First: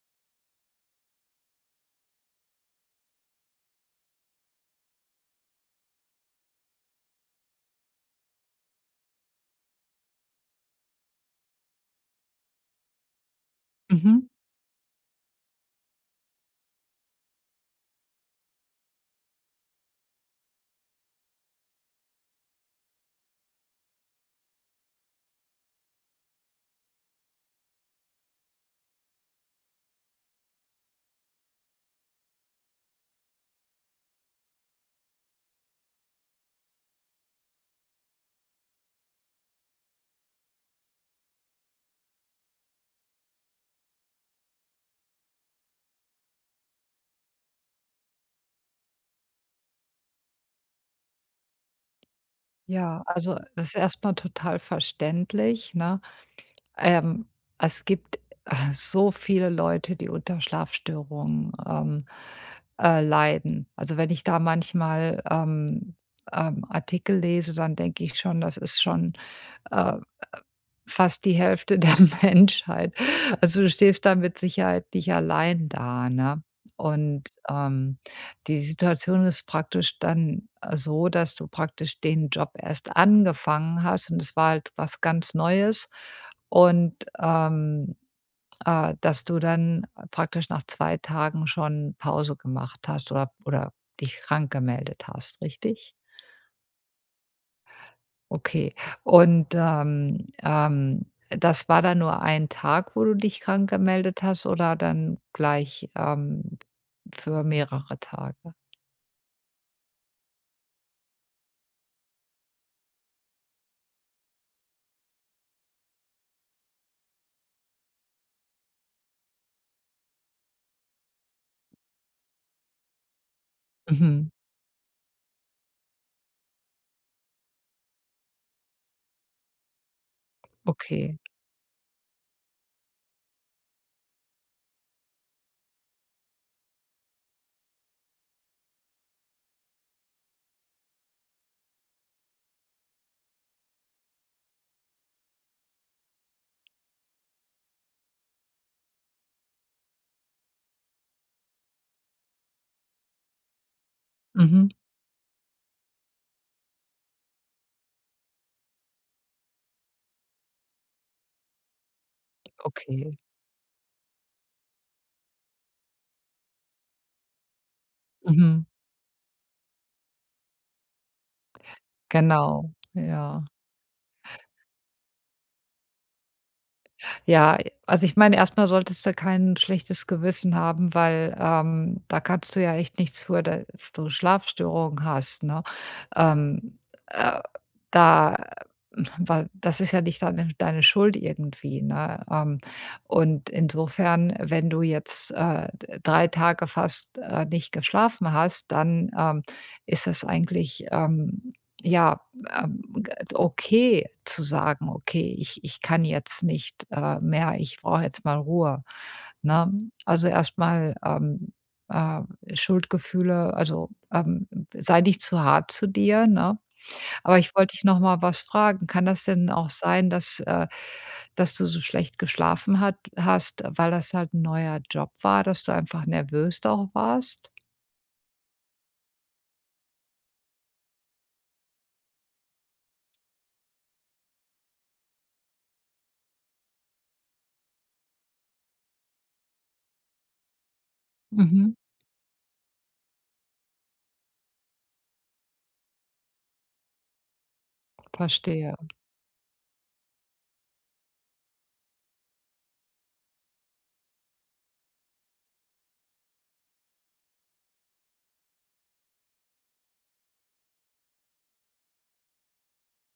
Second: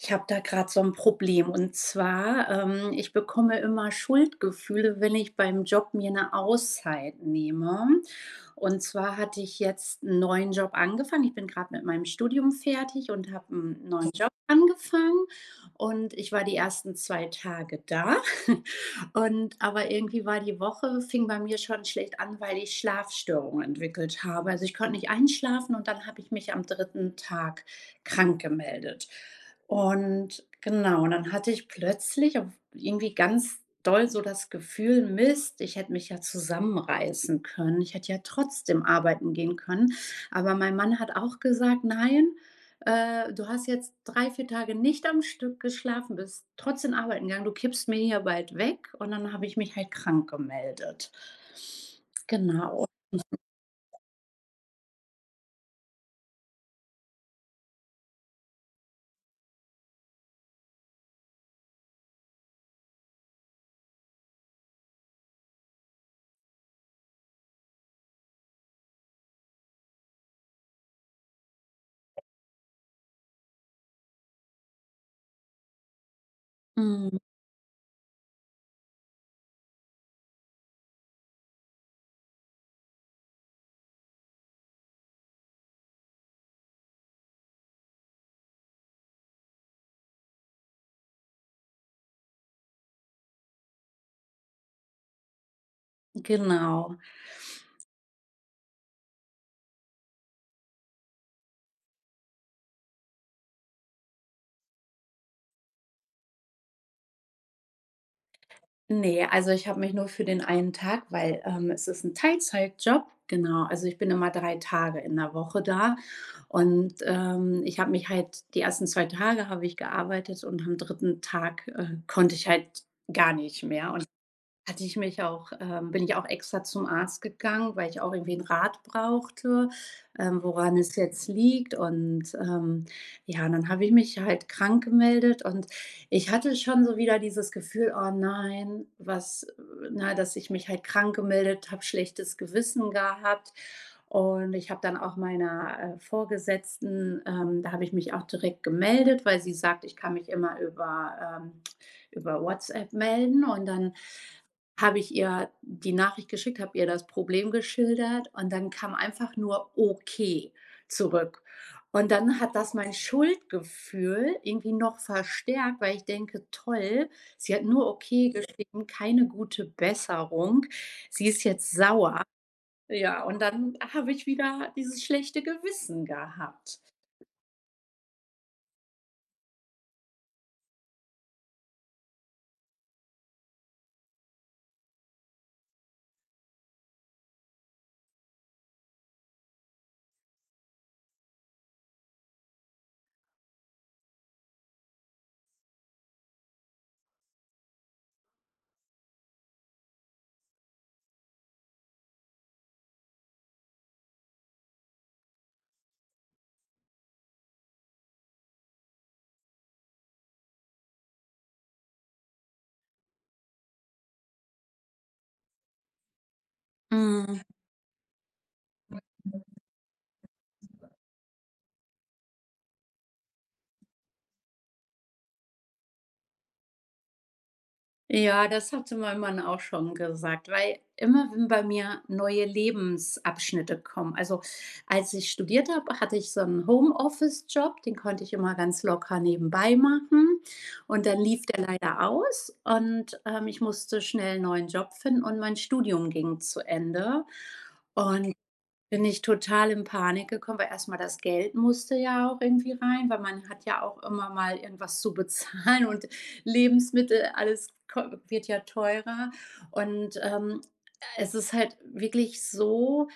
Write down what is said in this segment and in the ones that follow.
Ich habe da gerade so 'n Problem, und zwar, ähm, ich bekomme immer Schuldgefühle, wenn ich beim Job mir 'ne Auszeit nehme. Und zwar hatte ich jetzt 'n neuen Job angefangen. Ich bin grad mit meinem Studium fertig und habe 'n neuen Mhm. Job angefangen und ich war die 1. 2 Tage da. Und aber irgendwie war die Woche fing bei mir schon schlecht an, weil ich Schlafstörungen entwickelt habe. Also, ich konnte nicht einschlafen und dann habe ich mich am 3. Tag krankgemeldet. Und genau, dann hatte ich plötzlich auch irgendwie ganz doll so das Gefühl: „Mist, ich hätte mich ja zusammenreißen können. Ich hätte ja trotzdem arbeiten gehen können.“ Aber mein Mann hat auch gesagt: „Nein, äh, du hast jetzt 3, 4 Tage nicht am Stück geschlafen, bist trotzdem arbeiten gegangen. Du kippst mir hier bald weg.“ Und dann habe ich mich halt krankgemeldet. Genau. Ja, also, [unintelligible] das ist erstmal total verständlich, ne? Ähm, es gibt, äh, so viele Leute, die unter Schlafstörungen, ähm, äh, leiden. Also, wenn ich da manchmal, ähm, ähm, Artikel lese, dann denke ich schon, das ist schon, äh, äh, fast die Hälfte der Menschheit. Also, du stehst dann mit Sicherheit nicht allein da, ne? Mhm. Und, ähm, die Situation ist praktisch dann, äh, so, dass du praktisch den Job erst angefangen hast. Und es war halt was ganz Neues und, ähm, äh, dass du dann praktisch nach 2 Tagen schon Pause gemacht hast oder oder dich krankgemeldet hast, richtig? Genau. Okay. Und, ähm, ähm, das war dann nur 1 Tag, wo du dich krank gemeldet hast, oder dann gleich, ähm, für mehrere Tage? Ne, also ich habe mich nur für den 1 Tag, weil, ähm es ist 'n Teilzeitjob, genau. Also, ich bin immer 3 Tage in der Woche da und, ähm, ich habe mich halt die ersten 2 Tage habe ich gearbeitet und am 3. Tag, äh, konnte ich halt gar nicht mehr. [unintelligible] Mhm. hatte ich mich auch, ähm bin ich auch extra zum Arzt gegangen, weil ich auch irgendwie 'nen Rat brauchte, ähm, woran es Okay. jetzt liegt und, ähm, ja, dann habe ich mich halt krank gemeldet und ich hatte schon so wieder dieses Gefühl: „Oh nein, was, äh“ Na, dass ich mich halt krank gemeldet habe schlechtes Gewissen gehabt und ich habe dann auch meiner, äh, Vorgesetzten, ähm da habe ich mich auch direkt gemeldet, weil sie sagt: „Ich kann mich immer über, ähm über WhatsApp melden.“ Und dann Mhm. habe ich ihr die Nachricht geschickt, habe ihr das Problem geschildert und dann kam einfach nur „Okay“ zurück. Und dann hat das mein Okay. Schuldgefühl irgendwie noch verstärkt, weil ich denke: „Toll, sie hat nur 'Okay' Mhm. geschrieben, keine gute Besserung. Sie ist jetzt sauer.“ Genau, Ja, und ja. dann habe ich wieder dieses schlechte Gewissen gehabt. Ja. Also, ich meine, erstmal solltest du kein schlechtes Gewissen haben, weil, ähm, da kannst du ja echt nichts für, dass du Schlafstörungen hast, ne? Ähm, äh, da, äh, hm weil das ist ja nicht dann deine Schuld irgendwie, ne? Ähm, und insofern, wenn du jetzt, äh, 3 Tage fast, äh, nicht geschlafen hast, dann, ähm, ist es eigentlich, ähm, ja, ähm, äh, okay zu sagen: „Okay, ich ich kann jetzt nicht, äh, mehr, ich brauche jetzt mal Ruhe“, ne? Also, erstmal, ähm, äh Schuldgefühle, also, ähm sei nicht zu hart zu dir, ne? Aber Mhm. ich wollte dich nochmal was fragen: Kann das denn [unintelligible] auch sein, dass, äh dass du so schlecht geschlafen hat hast, weil das halt 'n neuer Job war, dass du einfach nervös da auch warst? Ja, das hatte mein Mann auch schon gesagt, weil, immer wenn bei mir neue Lebensabschnitte kommen also, als ich studiert habe, hatte ich so 'n Homeoffice-Job, den konnte ich immer ganz locker nebenbei machen und dann lief der Mhm. leider aus und, ähm, ich musste schnell 'n neuen Job finden und mein Studium ging zu Ende und Verstehe. bin ich total in Panik gekommen, weil erstmal das Geld musste ja auch irgendwie rein, weil man hat ja auch immer mal irgendwas zu bezahlen und Lebensmittel, alles ko wird ja teurer und, ähm, es ist halt wirklich so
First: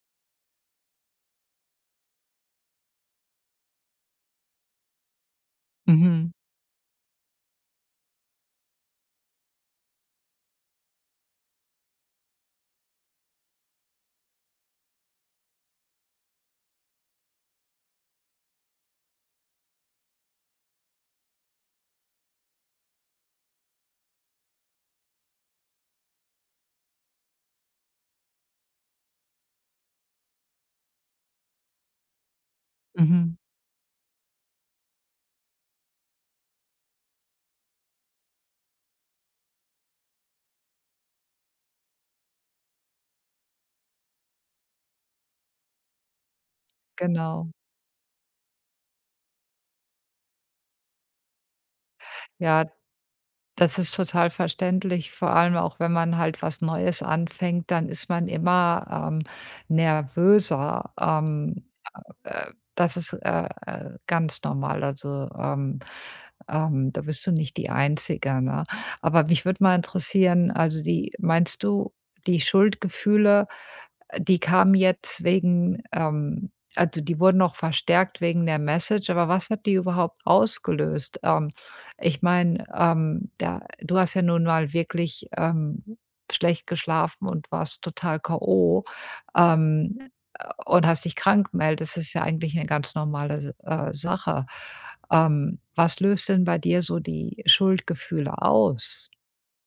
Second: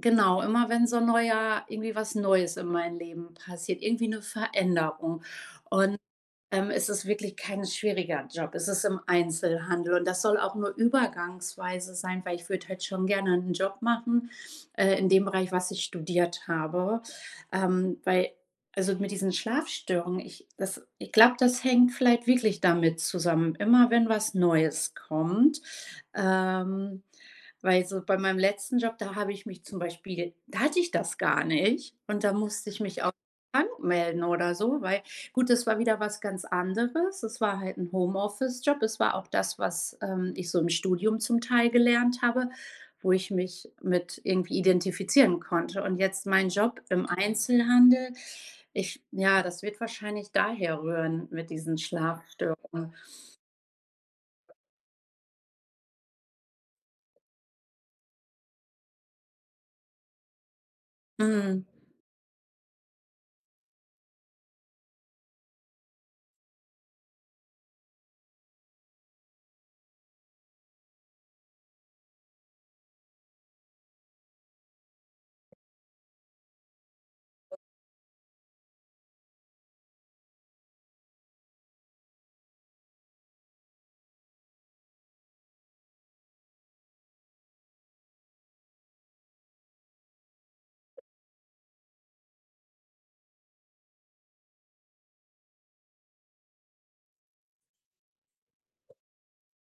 genau, immer wenn so 'n neuer irgendwie was Neues in meinem Leben passiert. Irgendwie 'ne Veränderung und, Mhm. ähm, es ist wirklich kein schwieriger Job. Es ist im Einzelhandel und das soll auch nur übergangsweise sein, weil ich würde halt schon gerne 'nen Job machen, äh, in dem Bereich, was ich studiert habe. Ähm, weil also, mit diesen Schlafstörungen, ich das ich glaube, das hängt vielleicht wirklich damit zusammen. Immer wenn was Neues kommt. Ähm, weil so bei meinem letzten Job, da habe ich mich zum Beispiel da hatte ich das gar nicht und da musste ich mich auch Mhm. krank melden oder so, weil gut, das war wieder was ganz anderes. Es war halt 'n Homeoffice-Job, es war auch das, was, ähm, ich so im Studium zum Teil gelernt habe, wo ich mich mit irgendwie identifizieren konnte. Und jetzt meinen Job im Genau. Einzelhandel, ich ja, das wird wahrscheinlich daher rühren mit diesen Ja. Schlafstörungen. Das ist total verständlich, vor allem auch wenn man halt was Neues anfängt, dann ist man immer, ähm, nervöser. Mhm. Ähm, äh, das ist, äh, äh, ganz normal, also, ähm, ähm, da bist du nicht die Einzige, ne? Aber mich würde mal interessieren, also, die meinst du, die Schuldgefühle, äh, die kamen jetzt wegen ähm, also, die wurden noch verstärkt wegen der Message, aber was hat die überhaupt ausgelöst? Ähm, ich meine, ähm, da du hast ja nun mal wirklich, ähm, schlecht geschlafen und warst total K.O. Ähm, und hast dich krank gemeldest. Das ist ja eigentlich eine ganz normale, S äh, Sache. Ähm, was löst denn bei dir so die Schuldgefühle aus?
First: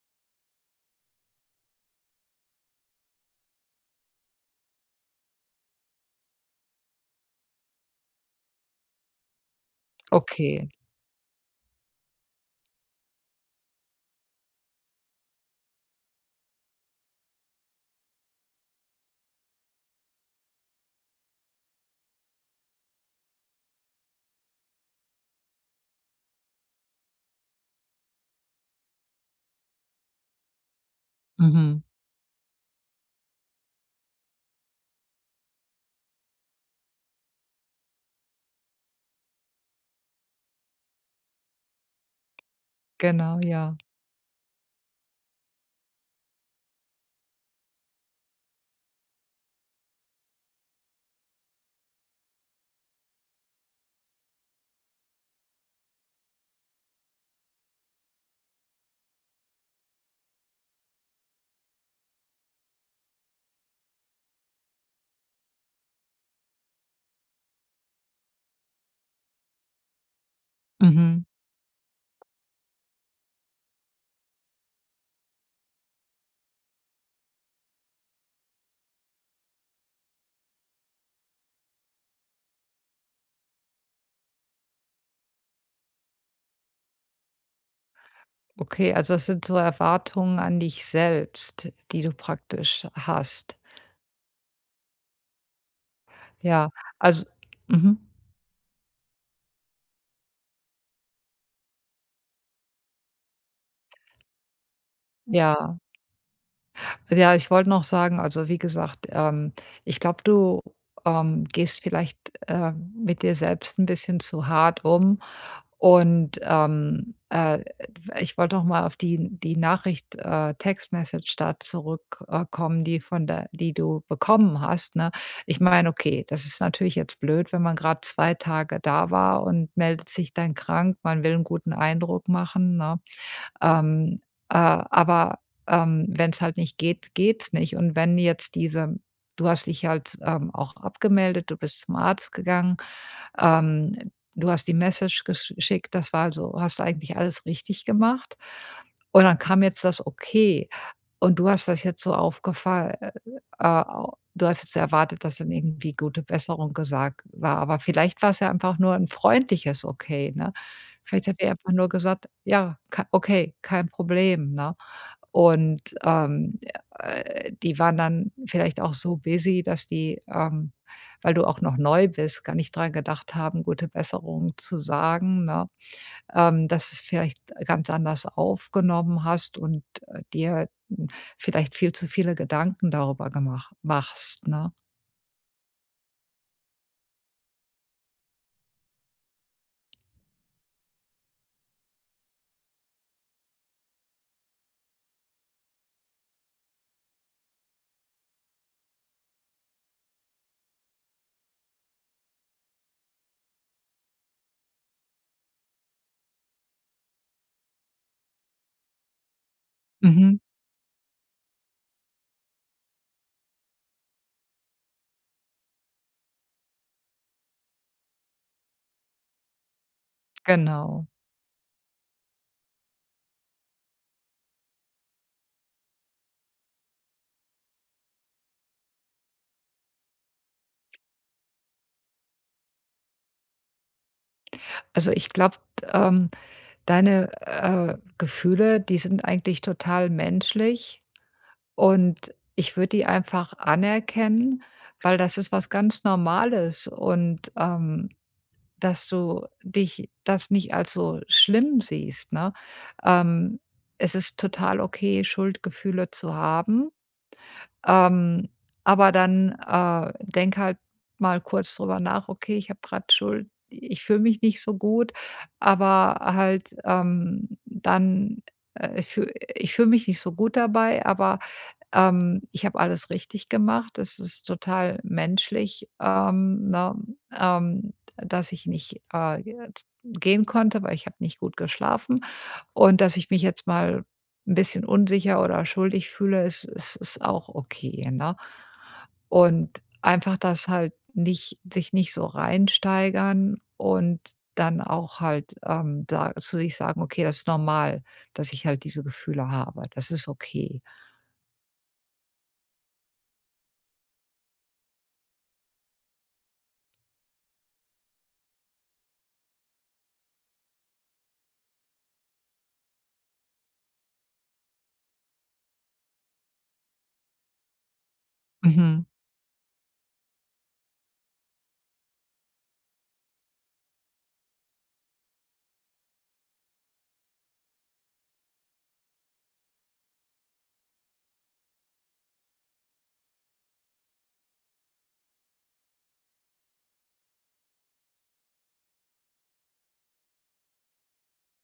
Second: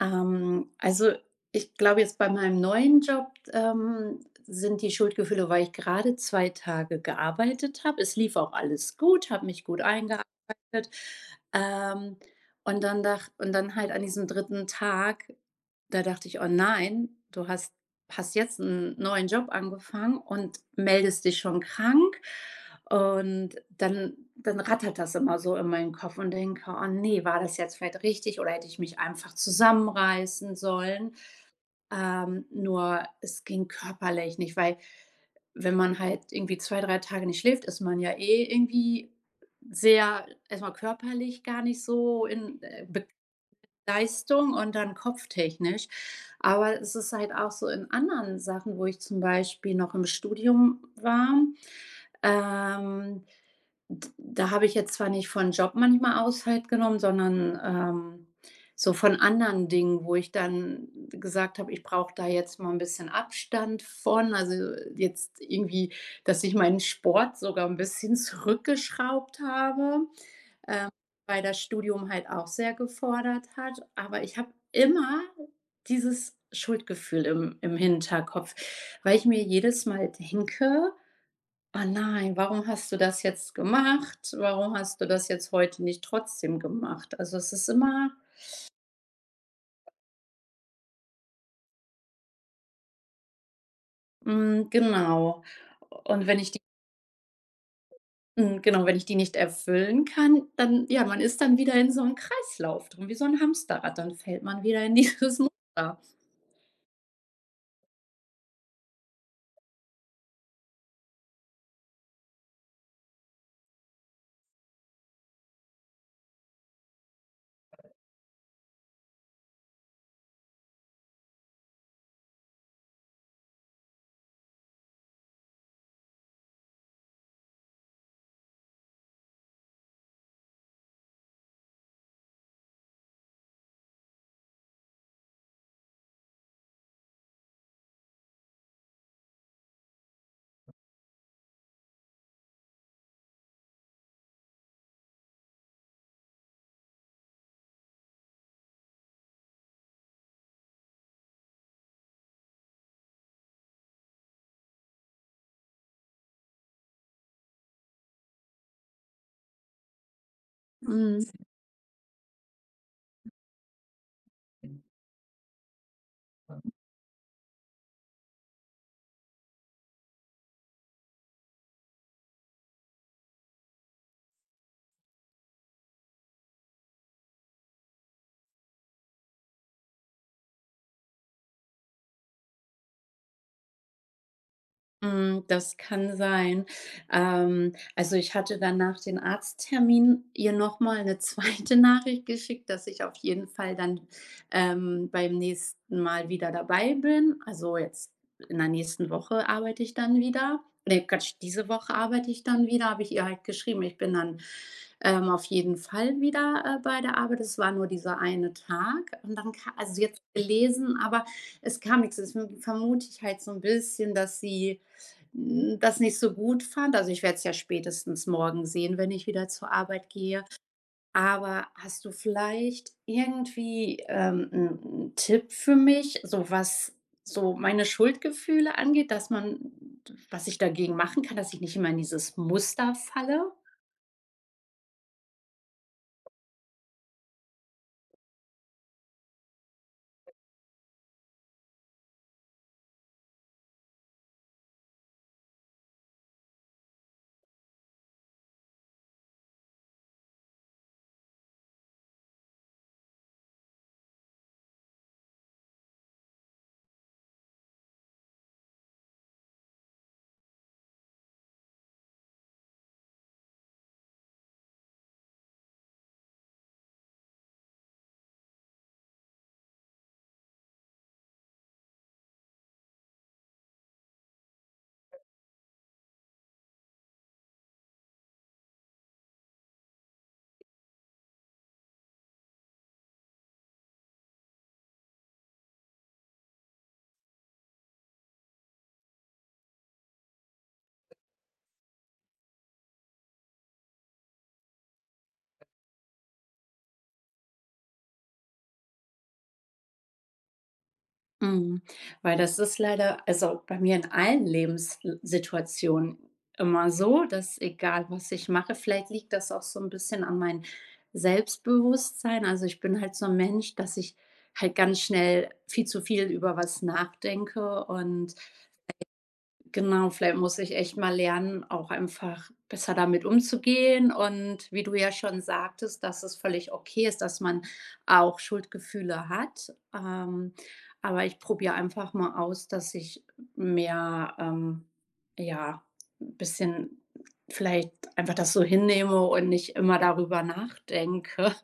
Ähm, also, ich glaube jetzt bei meinem neuen Job, ähm, sind die Schuldgefühle, weil ich gerade 2 Tage gearbeitet habe. Es lief auch alles gut, habe mich gut eingearbeitet. Okay. Ähm, und dann dach und dann halt an diesem 3. Tag, da dachte ich: „Oh, nein, du hast hast jetzt 'n neuen Job angefangen und meldest dich schon krank.” Und dann dann rattert das immer so in meinen Kopf und denke: „Oh ne, war das jetzt vielleicht richtig oder hätte ich mich einfach zusammenreißen sollen.” Mhm. Ähm, nur es ging körperlich nicht, weil wenn man halt irgendwie 2, 3 Tage nicht schläft, ist man ja eh irgendwie sehr erst mal körperlich gar nicht so in äh, beg Genau, ja. Leistung und dann kopftechnisch. Aber es ist halt auch so in anderen Sachen, wo ich zum Beispiel noch im Studium war, ähm, d da habe ich jetzt zwar nicht von Job manchmal aus halt genommen, sondern, ähm, so von anderen Dingen, wo ich dann gesagt habe: „Ich brauche da jetzt mal 'n bisschen Abstand von”, also, jetzt irgendwie, dass ich meinen Sport sogar 'n bisschen zurückgeschraubt habe, ähm, Mhm. weil das Studium halt auch sehr gefordert hat. Aber ich habe immer dieses Schuldgefühl im im Hinterkopf, weil ich mir jedes Mal denke: „Ah, nein, warum hast du das jetzt gemacht? Warum hast du das jetzt heute nicht trotzdem gemacht?” Also, es ist immer Okay, also, es sind so Erwartungen an dich selbst, die du praktisch hast? Mhm, genau, u und wenn ich die Ja, also mhm. mhm, genau, wenn ich die nicht erfüllen kann, dann ja, man ist dann wieder in so 'nem Kreislauf drin, wie so 'n Hamsterrad. Dann fällt man wieder in dieses Ja.r Muster. Ja, ich wollte noch sagen also, wie gesagt, ähm, ich glaube, du, ähm, gehst vielleicht, ähm, mit dir selbst 'n bisschen zu hart um. Und, ähm, äh, ä f ich wollte noch mal auf die die Nachricht, äh, Text Message da zurück, äh, kommen, die von der die du bekommen hast, ne? Ich meine, okay, das ist natürlich jetzt blöd, wenn man grad 2 Tage da war und meldet sich dann krank. Man will 'n guten Eindruck machen, ne? Ähm, äh, aber, ähm, wenn's halt nicht geht, geht's nicht. Und wenn jetzt diese du hast dich ja jetzt, ähm, auch abgemeldet. Du bist zum Arzt gegangen. Ähm, du hast die Message gesch schickt. Das war also hast du eigentlich alles richtig gemacht. Und dann kam jetzt das Okay. Und du hast das jetzt so aufgefa ä ä äh, a du hast jetzt erwartet, dass dann irgendwie „Gute Besserung“ gesagt war. Aber vielleicht war's ja einfach nur 'n freundliches Okay, ne? Vielleicht Mhm. hat die ja einfach nur gesagt: „Ja, ka okay, kein Problem“, ne? Und, ähm, ä ä äh, die waren dann vielleicht auch so busy, dass die, ähm, weil du auch noch neu bist, gar nicht dran gedacht haben, „Gute Besserung“ zu sagen, ne, ähm, dass du's vielleicht ganz anders aufgenommen hast und, äh, dir halt n vielleicht viel zu viele Gedanken darüber gemach machst, ne? Mhm, das kann sein. Ähm, also, ich hatte dann nach dem Arzttermin ihr nochmal 'ne 2. Nachricht geschickt, dass ich auf jeden Fall dann, ähm, beim nächsten Mal wieder dabei bin. Also, jetzt in der nächsten Woche arbeite ich dann wieder. Ne! Quatsch! Diese Woche arbeite ich dann wieder, habe ich ihr halt geschrieben: „Ich bin dann, ähm, auf jeden Fall wieder, äh, bei der Arbeit.“ Das war nur dieser 1 Tag und darum ka also, sie hat's Mhm. gelesen, aber es kam nix. Deswegen vermute ich halt so 'n bisschen, dass sie, hm, das nicht so gut fand. Also, ich werde es ja spätestens morgen sehen, wenn ich wieder zur Arbeit gehe. Genau. Aber hast du vielleicht irgendwie, ähm, 'n 'n Tipp für mich, so was so meine Schuldgefühle angeht, dass man t was ich dagegen machen kann, dass ich nicht immer in dieses Muster falle? Also, ich glaube, ähm, deine, äh, Gefühle, die sind eigentlich total menschlich. Und ich würde die einfach anerkennen, weil das ist was ganz Normales. Und, ähm, dass du dich das nicht als so schlimm siehst, ne? Ähm, es ist total okay, Schuldgefühle zu haben. Ähm, aber dann, äh, denke halt mal kurz darüber nach: „Okay, ich habe grad Schuld Ich fühle mich nicht so gut, aber halt, ähm, dann, äh, ich fühl ich fühle mich nicht so gut dabei, aber ähm, ich habe alles richtig gemacht. Das ist total menschlich, ähm, ne? Ähm, d dass ich nicht, äh, g gehen konnte, weil ich habe nicht gut geschlafen. Und dass ich mich jetzt mal 'n bisschen unsicher oder schuldig fühle, es es ist auch okay, ne?“ Und einfach das halt nicht sich nicht so reinsteigern und dann auch halt, ähm, sa zu sich sagen: „Okay, das ist normal, dass ich halt diese Gefühle habe. Das ist okay.“ Mhm. Weil das ist leider, also, bei mir in allen Lebenssituationen immer so, dass egal was ich mache vielleicht liegt das auch so 'n bisschen an mein Selbstbewusstsein also, ich bin halt so 'n Mensch, dass ich halt ganz schnell viel zu viel über was nachdenke und Mhm. Genau, vielleicht muss ich echt mal lernen, auch einfach besser damit umzugehen und wie du ja schon sagtest, dass es völlig okay ist, dass man auch Schuldgefühle hat. Ähm. Aber ich probiere einfach mal aus, dass ich mehr, ähm ja, bisschen vielleicht einfach das so hinnehme und nicht immer darüber nachdenke.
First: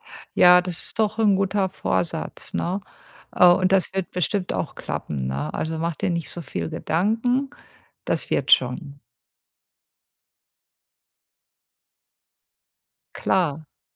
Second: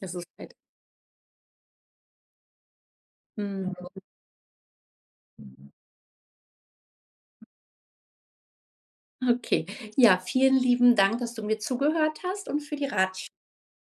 Das ist halt Ja, das ist doch 'n guter Vorsatz, ne? Äh, und Mhm. das wird bestimmt auch klappen, ne? Mhm. Also, mach dir nicht so viel Gedanken, das wird schon. Okay. Ja, vielen lieben Dank, dass du mir zugehört hast und für die Ratsch Klar.